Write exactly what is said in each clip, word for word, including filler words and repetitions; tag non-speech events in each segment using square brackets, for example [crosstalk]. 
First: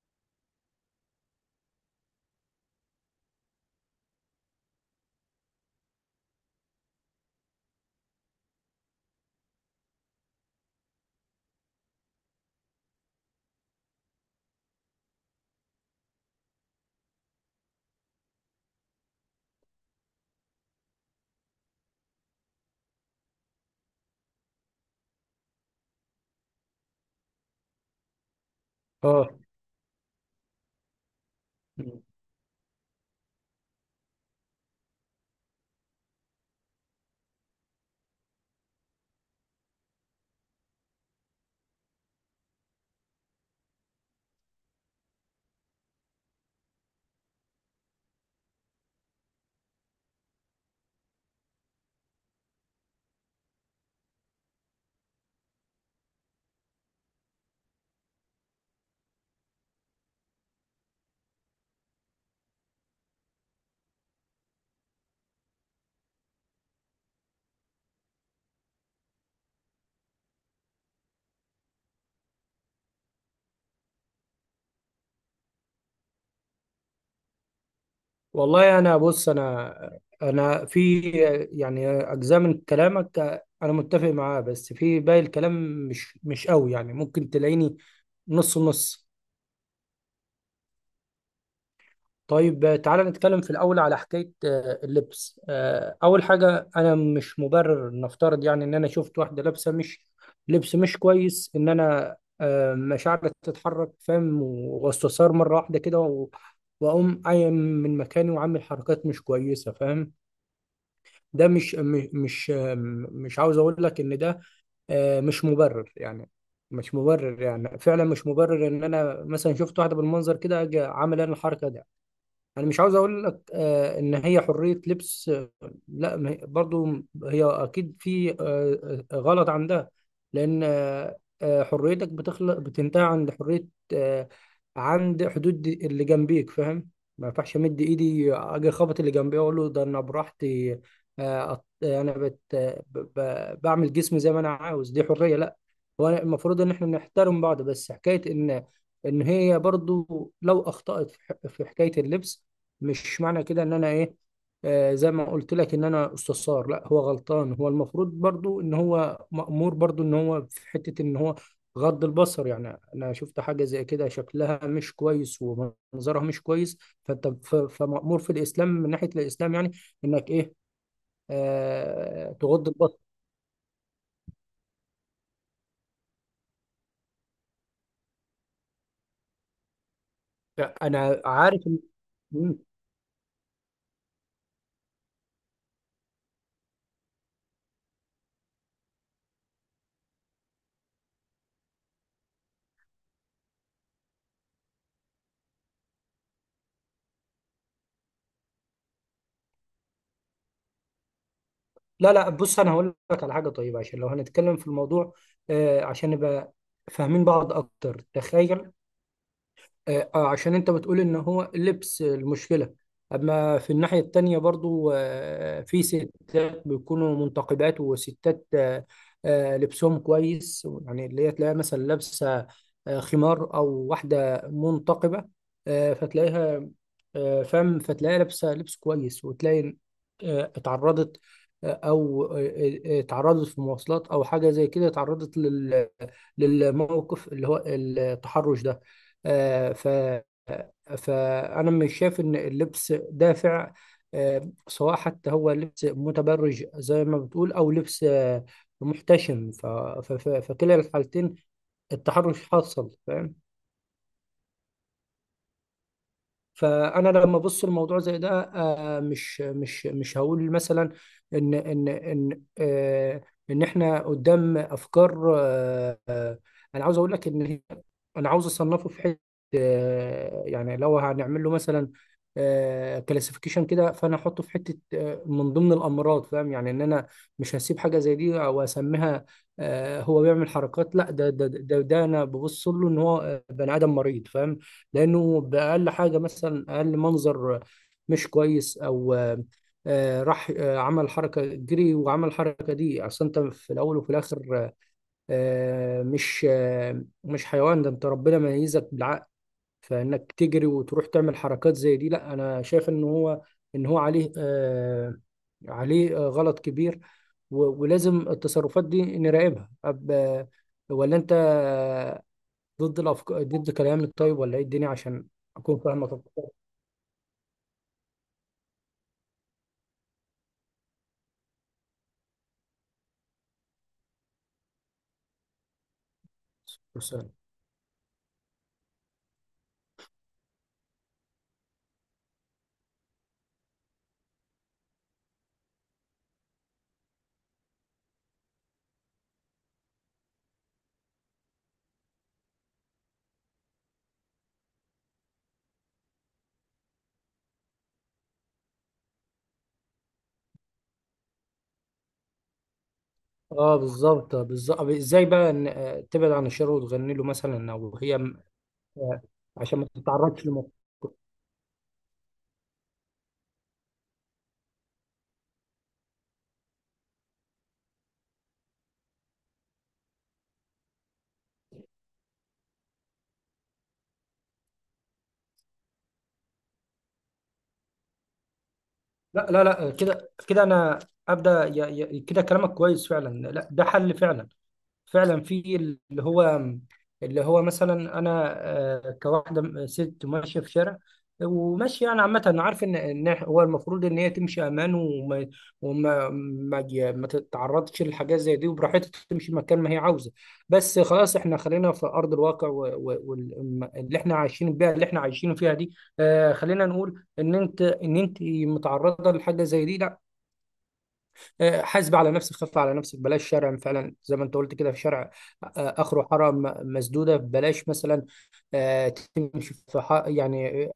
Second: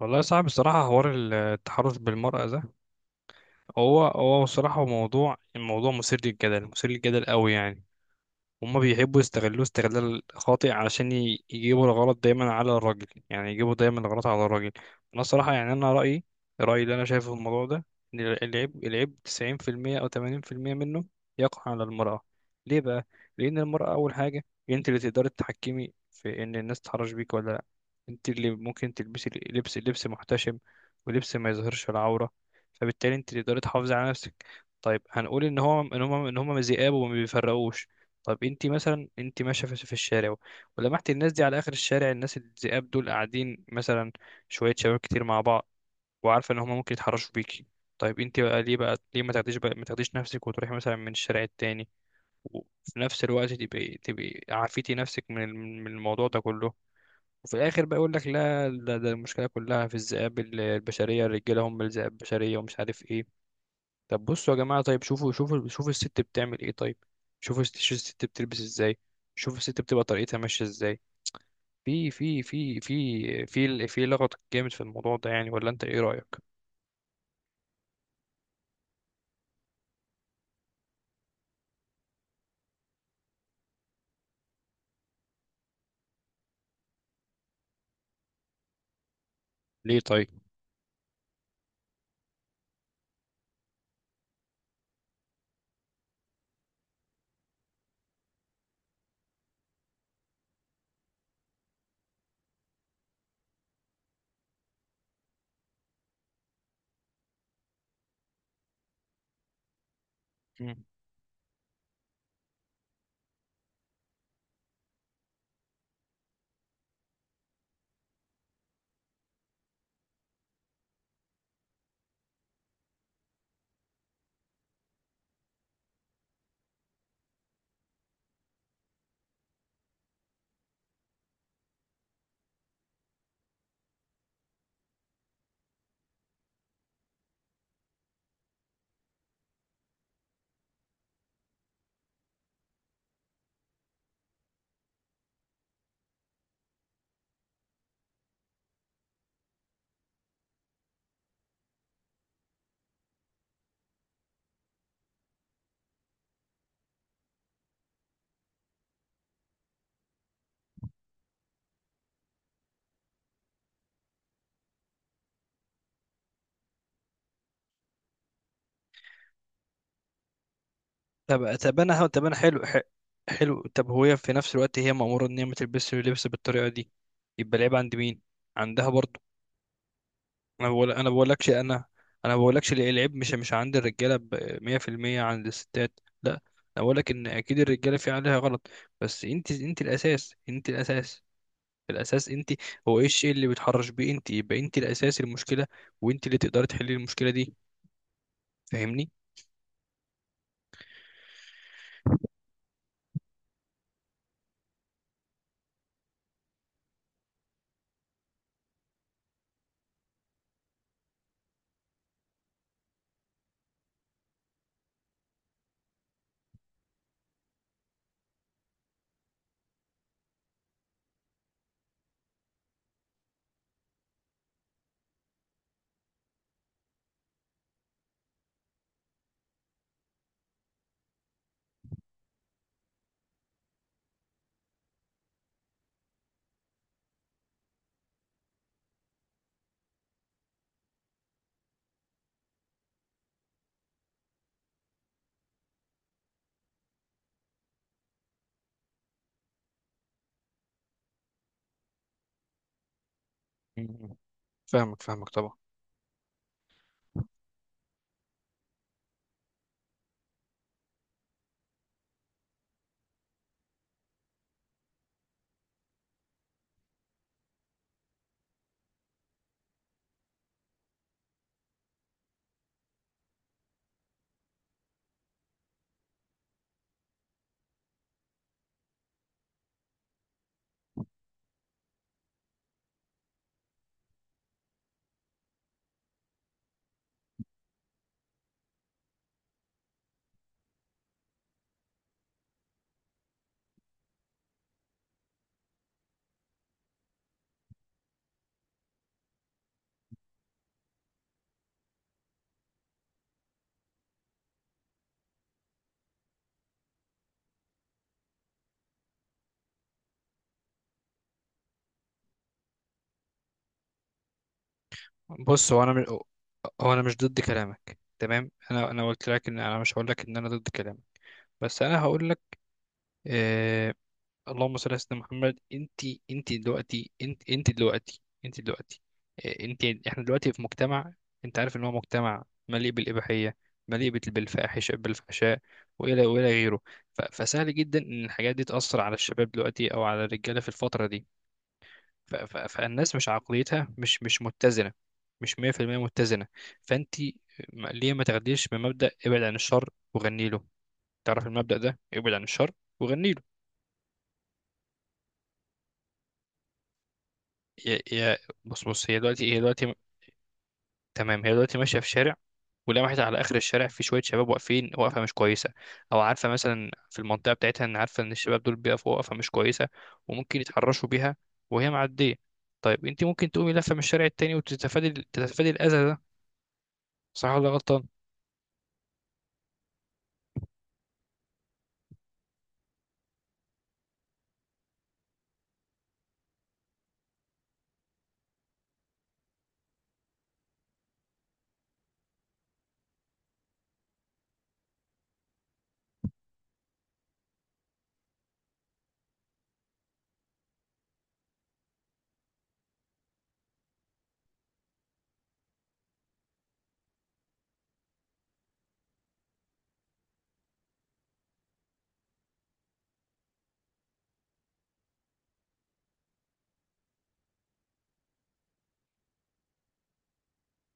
والله صعب الصراحة حوار التحرش بالمرأة ده. هو هو الصراحة موضوع الموضوع مثير للجدل، مثير للجدل قوي يعني. هما بيحبوا يستغلوه استغلال خاطئ علشان ي- يجيبوا الغلط دايما على الراجل، يعني يجيبوا دايما الغلط على الراجل. انا الصراحه يعني انا رايي رايي اللي انا شايفه في الموضوع ده ان ال- العيب العيب تسعون في المئة او تمانين بالمية منه يقع على المراه. ليه بقى؟ لان المراه اول حاجه انت اللي تقدري تتحكمي في ان الناس تتحرش بيك ولا لا. انت اللي ممكن اه. تلبسي لبس لبس محتشم، ولبس ما يظهرش مم. العوره، فبالتالي انت اللي تقدري تحافظي على نفسك. طيب هنقول ان هو ان هم ان هم ذئاب وما بيفرقوش. طب انت مثلا انت ماشيه في في الشارع، ولمحت الناس دي على اخر الشارع، الناس الذئاب دول قاعدين، مثلا شويه شباب كتير مع بعض، وعارفه ان هما ممكن يتحرشوا بيكي. طيب انت بقى ليه بقى ليه ما تاخديش بقى ما تاخديش نفسك وتروحي مثلا من الشارع التاني، وفي نفس الوقت تبقي تبقي عافيتي نفسك من الم- من الموضوع ده كله. وفي الاخر بقى يقول لك لا ده, ده المشكله كلها في الذئاب ال- البشريه، الرجاله هم الذئاب البشريه ومش عارف ايه. طب بصوا يا جماعة، طيب شوفوا شوفوا شوفوا الست بتعمل ايه. طيب شوفوا الست- شوفوا الست بتلبس ازاي، شوفوا الست بتبقى طريقتها ماشية ازاي. في في في في في في لغط جامد في الموضوع ده يعني، ولا انت ايه رأيك؟ والله، انا بص، انا انا في يعني اجزاء من كلامك انا متفق معاه، بس في باقي الكلام مش مش قوي. يعني ممكن تلاقيني نص نص. ليه طيب؟ طيب تعالى نتكلم في الاول على حكايه آه، اللبس. آه، اول حاجه، انا مش مبرر. نفترض يعني ان انا شفت واحده لابسه مش لبس مش كويس ان انا آه، مشاعري تتحرك، فاهم، واستثار مره واحده كده و- واقوم قايم من مكاني وعامل حركات مش كويسه، فاهم. مم. ده مش م- مش مش عاوز اقول لك ان ده آه، مش مبرر يعني. مش مبرر يعني، فعلا مش مبرر ان انا مثلا شفت واحده بالمنظر كده اجي عامل انا الحركه دي. انا مش عاوز اقول لك آه، ان هي حرية لبس. آه، لا، ما هي- برضو هي اكيد في آه، آه، غلط عندها. لان آه، آه، حريتك بتخلق بتنتهي عند حرية آه، عند حدود اللي جنبيك، فاهم. ما ينفعش امد ايدي اجي اخبط اللي جنبي اقول له ده انا براحتي. آه، أط- انا بت آه، ب- ب- بعمل جسمي زي ما انا عاوز، دي حرية؟ لا، هو المفروض ان احنا نحترم بعض. بس حكاية ان ان هي برضو لو اخطأت في ح- في حكاية اللبس، مش معنى كده ان انا ايه، آه زي ما قلت لك، ان انا استثار. لا، هو غلطان، هو المفروض برضو ان هو مأمور، برضو ان هو في حتة ان هو غض البصر. يعني انا شفت حاجة زي كده شكلها مش كويس ومنظرها مش كويس، فانت ف- فمأمور في الاسلام، من ناحية الاسلام يعني، انك ايه، طب طب انا طب آه انا حلو تغض ح- البصر. حلو. طب هو هي في نفس الوقت هي مأمورة ان هي ما تلبسش اللبس بالطريقة دي، يبقى العيب عند مين؟ عندها برضه. انا بقول انا انا بقولكش عارف إن- انا انا مم. بقولكش ال- العيب مش مش عند الرجاله ب مئة في المئة، عند الستات، لا انا بقولك ان اكيد الرجاله في عليها غلط، بس انت انت الاساس، انت الاساس الاساس انت. هو ايه الشيء اللي بيتحرش بيه انت؟ يبقى انت الاساس، المشكله، وانت اللي تقدري تحلي المشكله دي، فاهمني. لا لا، بص، انا هقول لك على حاجة طيبة عشان لو هنتكلم في الموضوع آه عشان نبقى فاهمين بعض اكتر. تخيل، آه آه، عشان انت بتقول ان هو اللبس المشكلة. اما في الناحية التانية برضو آه في ستات بيكونوا منتقبات وستات آه آه لبسهم كويس، يعني اللي هي تلاقيها مثلا لابسة آه خمار او واحدة منتقبة، آه فتلاقيها آه فم فتلاقيها لابسة لبس كويس، وتلاقي آه اتعرضت، آه، او آه، آه، اتعرضت في مواصلات او حاجه زي كده، اتعرضت لل... للموقف اللي هو التحرش ده. آه، ف فأنا مش شايف إن اللبس دافع، آه، سواء حتى هو لبس متبرج زي ما بتقول أو لبس آه، محتشم. ف... ف... ف- فكلا الحالتين، التحرش حاصل، فاهم. مم. فاهمك فاهمك طبعا. فانا لما ابص الموضوع زي ده، آه، مش مش مش هقول مثلا ان ان ان آه، ان احنا قدام افكار آه، آه، انا عاوز اقول لك ان انا عاوز اصنفه في حته، آه، يعني لو هنعمل له مثلا كلاسيفيكيشن كده، فانا احطه في حته آه، من ضمن الامراض، فاهم. يعني ان انا مش هسيب حاجه زي دي او اسميها آه، هو بيعمل حركات. لا، ده ده ده, ده انا ببص له ان هو آه، بني ادم مريض، فاهم. لانه باقل حاجه، مثلا اقل منظر مش كويس، او آه، راح آه، عمل حركه جري وعمل الحركه دي. اصل انت في الاول وفي الاخر آه، مش آه، مش حيوان. ده انت ربنا ميزك بالعقل، فانك تجري وتروح تعمل حركات زي دي؟ لا، انا شايف ان هو ان هو عليه آه، عليه آه، غلط كبير، و- ولازم التصرفات دي نراقبها. أب- ولا انت ضد الافكار، ضد كلامك، طيب؟ ولا ايه الدنيا، عشان بص اكون هو انا فاهمك م... أكتر. هو انا مش ضد كلامك، تمام، انا انا قلت لك ان انا مش هقول لك ان انا ضد كلامك، بس انا هقول لك، آه، اللهم صل على سيدنا محمد. انت انت دلوقتي مثال. انت انت دلوقتي انت دلوقتي إيه، انت، احنا دلوقتي في مجتمع، انت عارف ان هو مجتمع مليء بالاباحيه، مليء بال- بالفاحشه، بالفحشاء، والى والى غيره. ف- فسهل جدا ان الحاجات دي تاثر على الشباب دلوقتي او على الرجاله في الفتره دي. ف- ف- فالناس مش عقليتها مش مش متزنه، مش مئة في المئة متزنه. فانت، م- ليه ما تاخديش بمبدا ابعد عن الشر وغني له. تعرف المبدا ده؟ ابعد عن الشر وغني له. اه بالظبط، بالظبط. ازاي بقى ان آه، تبعد عن الشر وتغني له مثلا، او هي هي هي- م- بص بص هي آه، دلوقتي، هي عشان ما دلوقتي تتعرضش لمخ. تمام، هي دلوقتي ماشيه في شارع، ولمحت على اخر الشارع في شويه شباب واقفين وقفه مش كويسه، او عارفه مثلا في المنطقه بتاعتها ان عارفه ان الشباب دول بيقفوا وقفه مش كويسه وممكن يتحرشوا بيها، وهي معديه. طيب انت ممكن تقومي لفه من الشارع التاني وتتفادي تتفادي الاذى ده، صح ولا غلطان؟ لا لا لا آه، كده كده انا ابدا، ي- ي- كده كلامك كويس فعلا، لا ده حل فعلا. فعلا في اللي هو، اللي هو مثلا انا آه، كواحده ست ماشيه في شارع وماشيه، يعني عامه، انا عارف ان ان هو المفروض ان هي تمشي امان وما وما ما, ي- ما تتعرضش لحاجات زي دي، وبراحتها تمشي مكان ما هي عاوزه. بس خلاص، احنا خلينا في ارض الواقع، واللي احنا عايشين بيها اللي احنا عايشين فيها دي. آه، خلينا نقول ان انت ان انت متعرضه لحاجه زي دي، لا، آه، حاسب على نفسك، خف على نفسك، بلاش شرع فعلا زي ما انت قلت كده، في شرع آه، اخره حاره م- مسدوده، بلاش مثلا آه، تمشي في حق يعني،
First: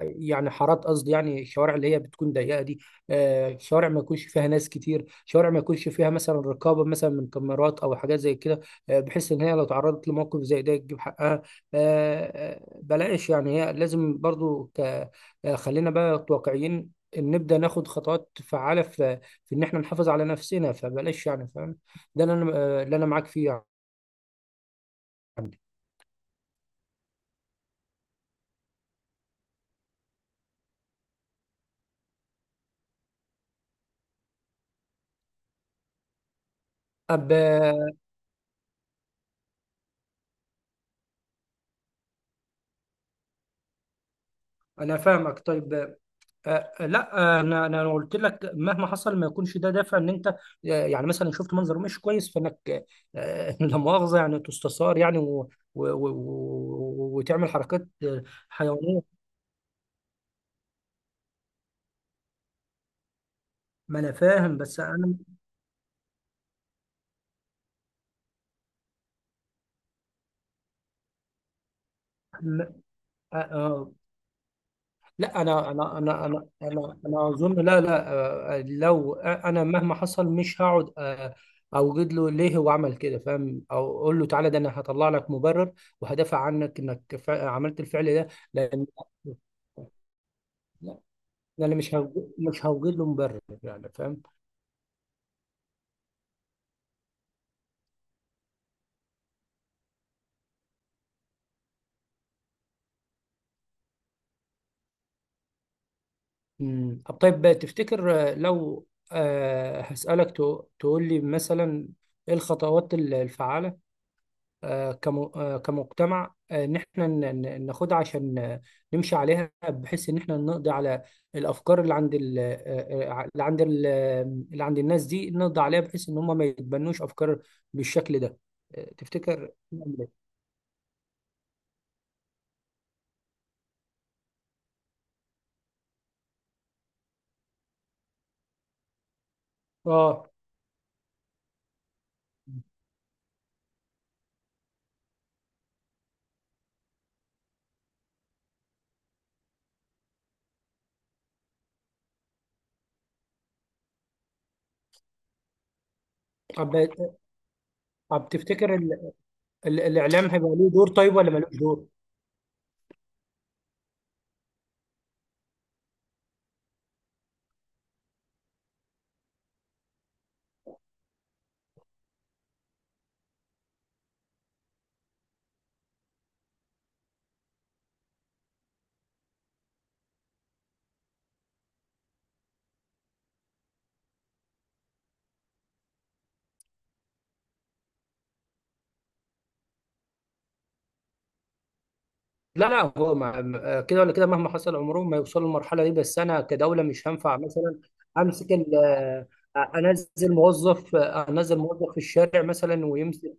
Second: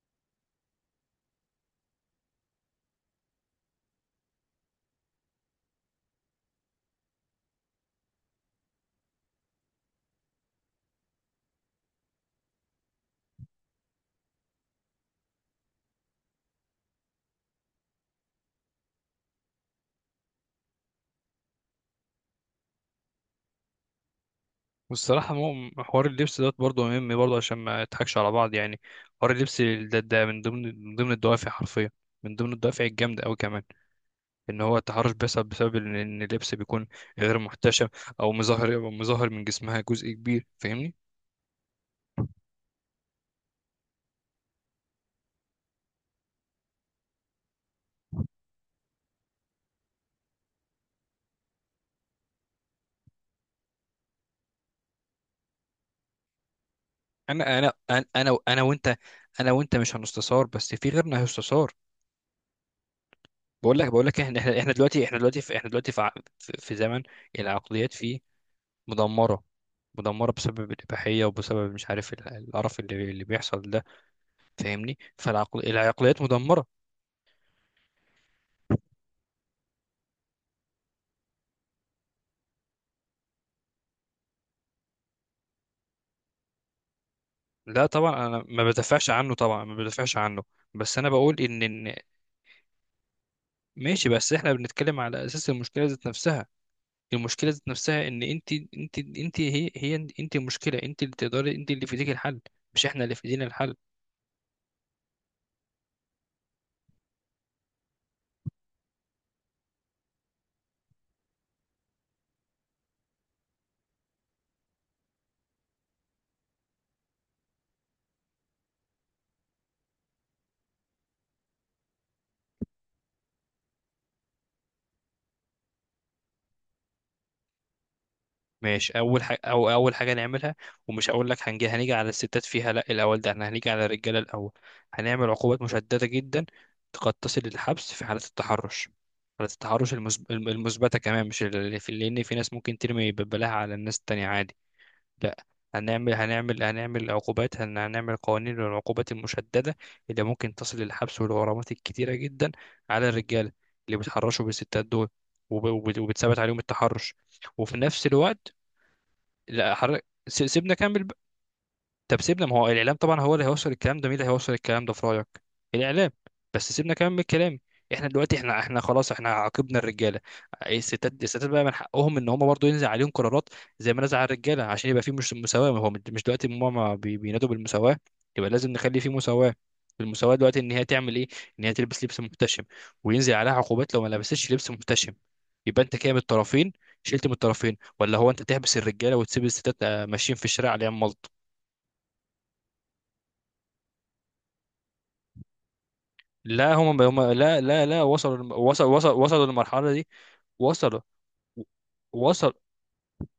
يعني حارات، قصدي يعني الشوارع اللي هي بتكون ضيقه دي آه، شوارع ما يكونش فيها ناس كتير، شوارع ما يكونش فيها مثلا رقابه مثلا من كاميرات او حاجات زي كده آه، بحيث ان هي لو تعرضت لموقف زي ده تجيب حقها. آه، آه، بلاش يعني، هي لازم برضو ك... آه، خلينا بقى واقعيين، إن نبدا ناخد خطوات فعاله في في ان احنا نحافظ على نفسنا. فبلاش يعني، فاهم، ده اللي انا آه، اللي انا معاك فيه والصراحه يعني. مو- حوار اللبس دوت برضه مهم، برضه عشان ما نضحكش على بعض يعني. حوار اللبس ده، ده من ضمن من ضمن الدوافع، حرفيا من ضمن الدوافع الجامده قوي كمان، ان هو التحرش بيحصل بسبب ان إن اللبس بيكون طب غير محتشم، آه، او مظهر مظهر من جسمها جزء كبير، فاهمني. انا فاهمك. طيب آه، آه، لا آه، انا انا أنا قلت لك مهما حصل، ما يكونش ده دافع ان انت آه، يعني مثلا شفت منظر مش كويس، فانك آه، [laughs] لا مؤاخذه يعني تستثار يعني و و و و وتعمل انا انا حركات انا آه، انا انا وانت حيوانيه. انا وانت مش هنستثار، بس في غيرنا هيستثار. بقول لك ما بقول انا لك احنا، فاهم، احنا إحنا بس دلوقتي انا احنا دلوقتي في احنا دلوقتي في ع- في في زمن العقليات فيه مدمره، مدمره بسبب الاباحيه وبسبب مش عارف ال- م- القرف اللي اللي آه، بيحصل ده، آه، فاهمني. لا فالعقل انا انا العقليات انا انا مدمره. انا انا اظن، لا لا آه، آه، لو انا مهما حصل، مش هقعد آه، اوجد له ليه هو عمل كده، فاهم، او اقول له تعالى ده انا هطلع لك مبرر وهدافع عنك انك فع- عملت لا الفعل طبعا ده. انا ما لان بدافعش عنه، طبعا ما بدافعش عنه، بس لا، انا بقول ان انا مش إن هوج- مش هوجد له مبرر يعني، ماشي، فاهم. بس احنا بنتكلم على اساس المشكله ذات نفسها. المشكله ذات نفسها ان انت انت انت هي هي انت المشكله، انت اللي تقدري، انت اللي في ايديك الحل، مش احنا اللي في ايدينا الحل. امم. طب طيب، تفتكر آه، لو آه، هسألك تو- تقول لي مثلا ايه الخطوات ال- الفعالة آه، كمو- آه، كمجتمع آه، ان احنا ن- ن- ناخدها عشان آه، نمشي عليها بحيث ان احنا نقضي على الافكار اللي عند ال- آه، آه، اللي عند ال- آه، اللي عند الناس دي، نقضي عليها بحيث ان هم ما يتبنوش افكار بالشكل ده. آه، ماشي اول حاجه، تفتكر او اول نعمل حاجه إيه؟ نعملها، ومش هقول لك هنجي هنيجي على الستات فيها، لا، الاول ده احنا هنيجي على الرجاله الاول. هنعمل عقوبات مشدده جدا قد تصل للحبس في حاله التحرش، حاله التحرش اه. المثب- المثبته كمان مش اللي في، لان في ناس ممكن ترمي ببلاها على الناس التانية عادي، لا. هنعمل هنعمل هنعمل عقوبات، هن- هنعمل قوانين للعقوبات المشددة، اللي ممكن تصل للحبس والغرامات الكتيرة جدا، على الرجالة اللي بيتحرشوا بالستات دول وب- وب- وبتثبت عليهم طب التحرش. وفي نفس طب، الوقت، تفتكر ال- لا حر... الاعلام س- هيبقى له سيبنا دور كمل. طيب، ولا ملوش دور؟ طب سيبنا، ما هو الاعلام طبعا هو اللي هيوصل الكلام ده، مين اللي هيوصل الكلام ده في رايك؟ الاعلام. بس سيبنا كمان من الكلام. احنا دلوقتي، احنا احنا خلاص احنا عاقبنا الرجاله، الستات الستات بقى من حقهم ان هم برضو ينزل عليهم قرارات زي ما نزل على الرجاله عشان يبقى في مش مساواه، ما هو مش دلوقتي ماما بي- بينادوا بالمساواه، يبقى لازم نخلي في مساواه. المساواه دلوقتي ان هي تعمل ايه؟ ان هي تلبس لبس محتشم، وينزل عليها عقوبات لو ما لبستش لبس محتشم. يبقى انت كده من الطرفين شلت من الطرفين، ولا هو انت تحبس الرجاله وتسيب الستات آه، ماشيين في الشارع عليهم؟ لا لا، هو ما ما- كده ولا كده مهما حصل عمرهم ما يوصلوا للمرحله دي، بس انا لا كدوله هم مش هم هينفع لا مثلا لا لا امسك وصلوا، ال- وصلوا وصلوا وصلوا آه، للمرحلة دي. انزل موظف وصلوا آه، انزل موظف في الشارع وصل. مثلا ويمسك،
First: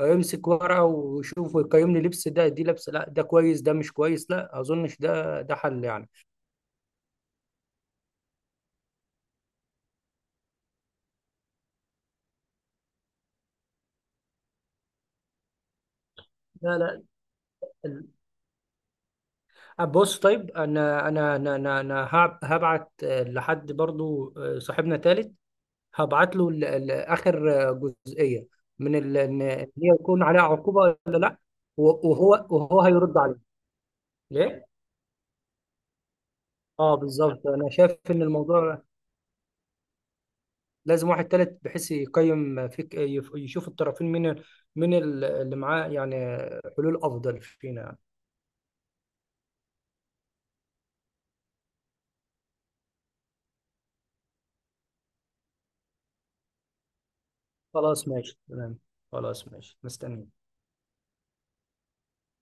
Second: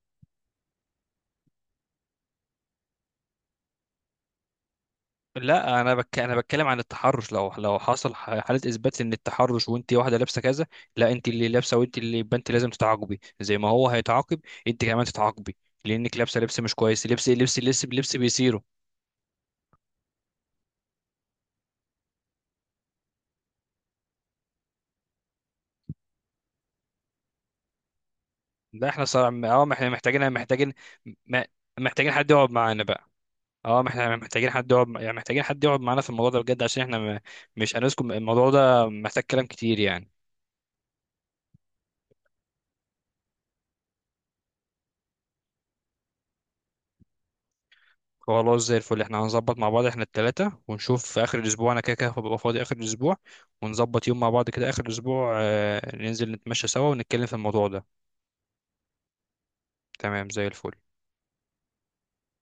يمسك ورقه ويشوف ويقيم لي لبس ده، دي لبس، لا ده كويس، ده مش كويس، لا اظنش ده ده لا حل انا يعني. بك... انا بتكلم عن التحرش، لو لو حصل ح- حاله اثبات ان التحرش وانت واحده لابسه كذا، لا انت اللي لابسه، وانت اللي يبقى انت لازم تتعاقبي زي ما هو هيتعاقب، انت كمان تتعاقبي، لانك لابسه لبس مش لا لا، كويس، لبس لبس لبس ال- لبس بيصيره. بص طيب، انا انا انا انا أنا هب- هبعت آه، لحد برضو آه، صاحبنا تالت، هبعت له ال- ال- اخر جزئيه، ده من احنا ال- صار، اه ان إن ما احنا هي يكون محتاجين عليها محتاجين عقوبه ولا لا، م- و- محتاجين حد وهو يقعد وهو معانا بقى. هيرد عليه. اه ما احنا محتاجين ليه؟ حد يقعد يعني، محتاجين حد يقعد معانا في الموضوع ده بجد، عشان اه احنا م- بالظبط، انا مش شايف هنسكت، ان الموضوع الموضوع ده محتاج كلام كتير يعني. لازم واحد تالت بحيث يقيم فيك، يف- يشوف الطرفين من من اللي معاه يعني حلول افضل فينا. خلاص زي الفل، احنا هنظبط مع بعض احنا التلاتة، ونشوف في اخر الاسبوع، انا كده كده هبقى فاضي اخر الاسبوع، ونظبط يوم مع بعض كده اخر الاسبوع، آه، ننزل نتمشى سوا ونتكلم في الموضوع ده. خلاص ماشي، تمام. خلاص ماشي، مستني. تمام زي الفل.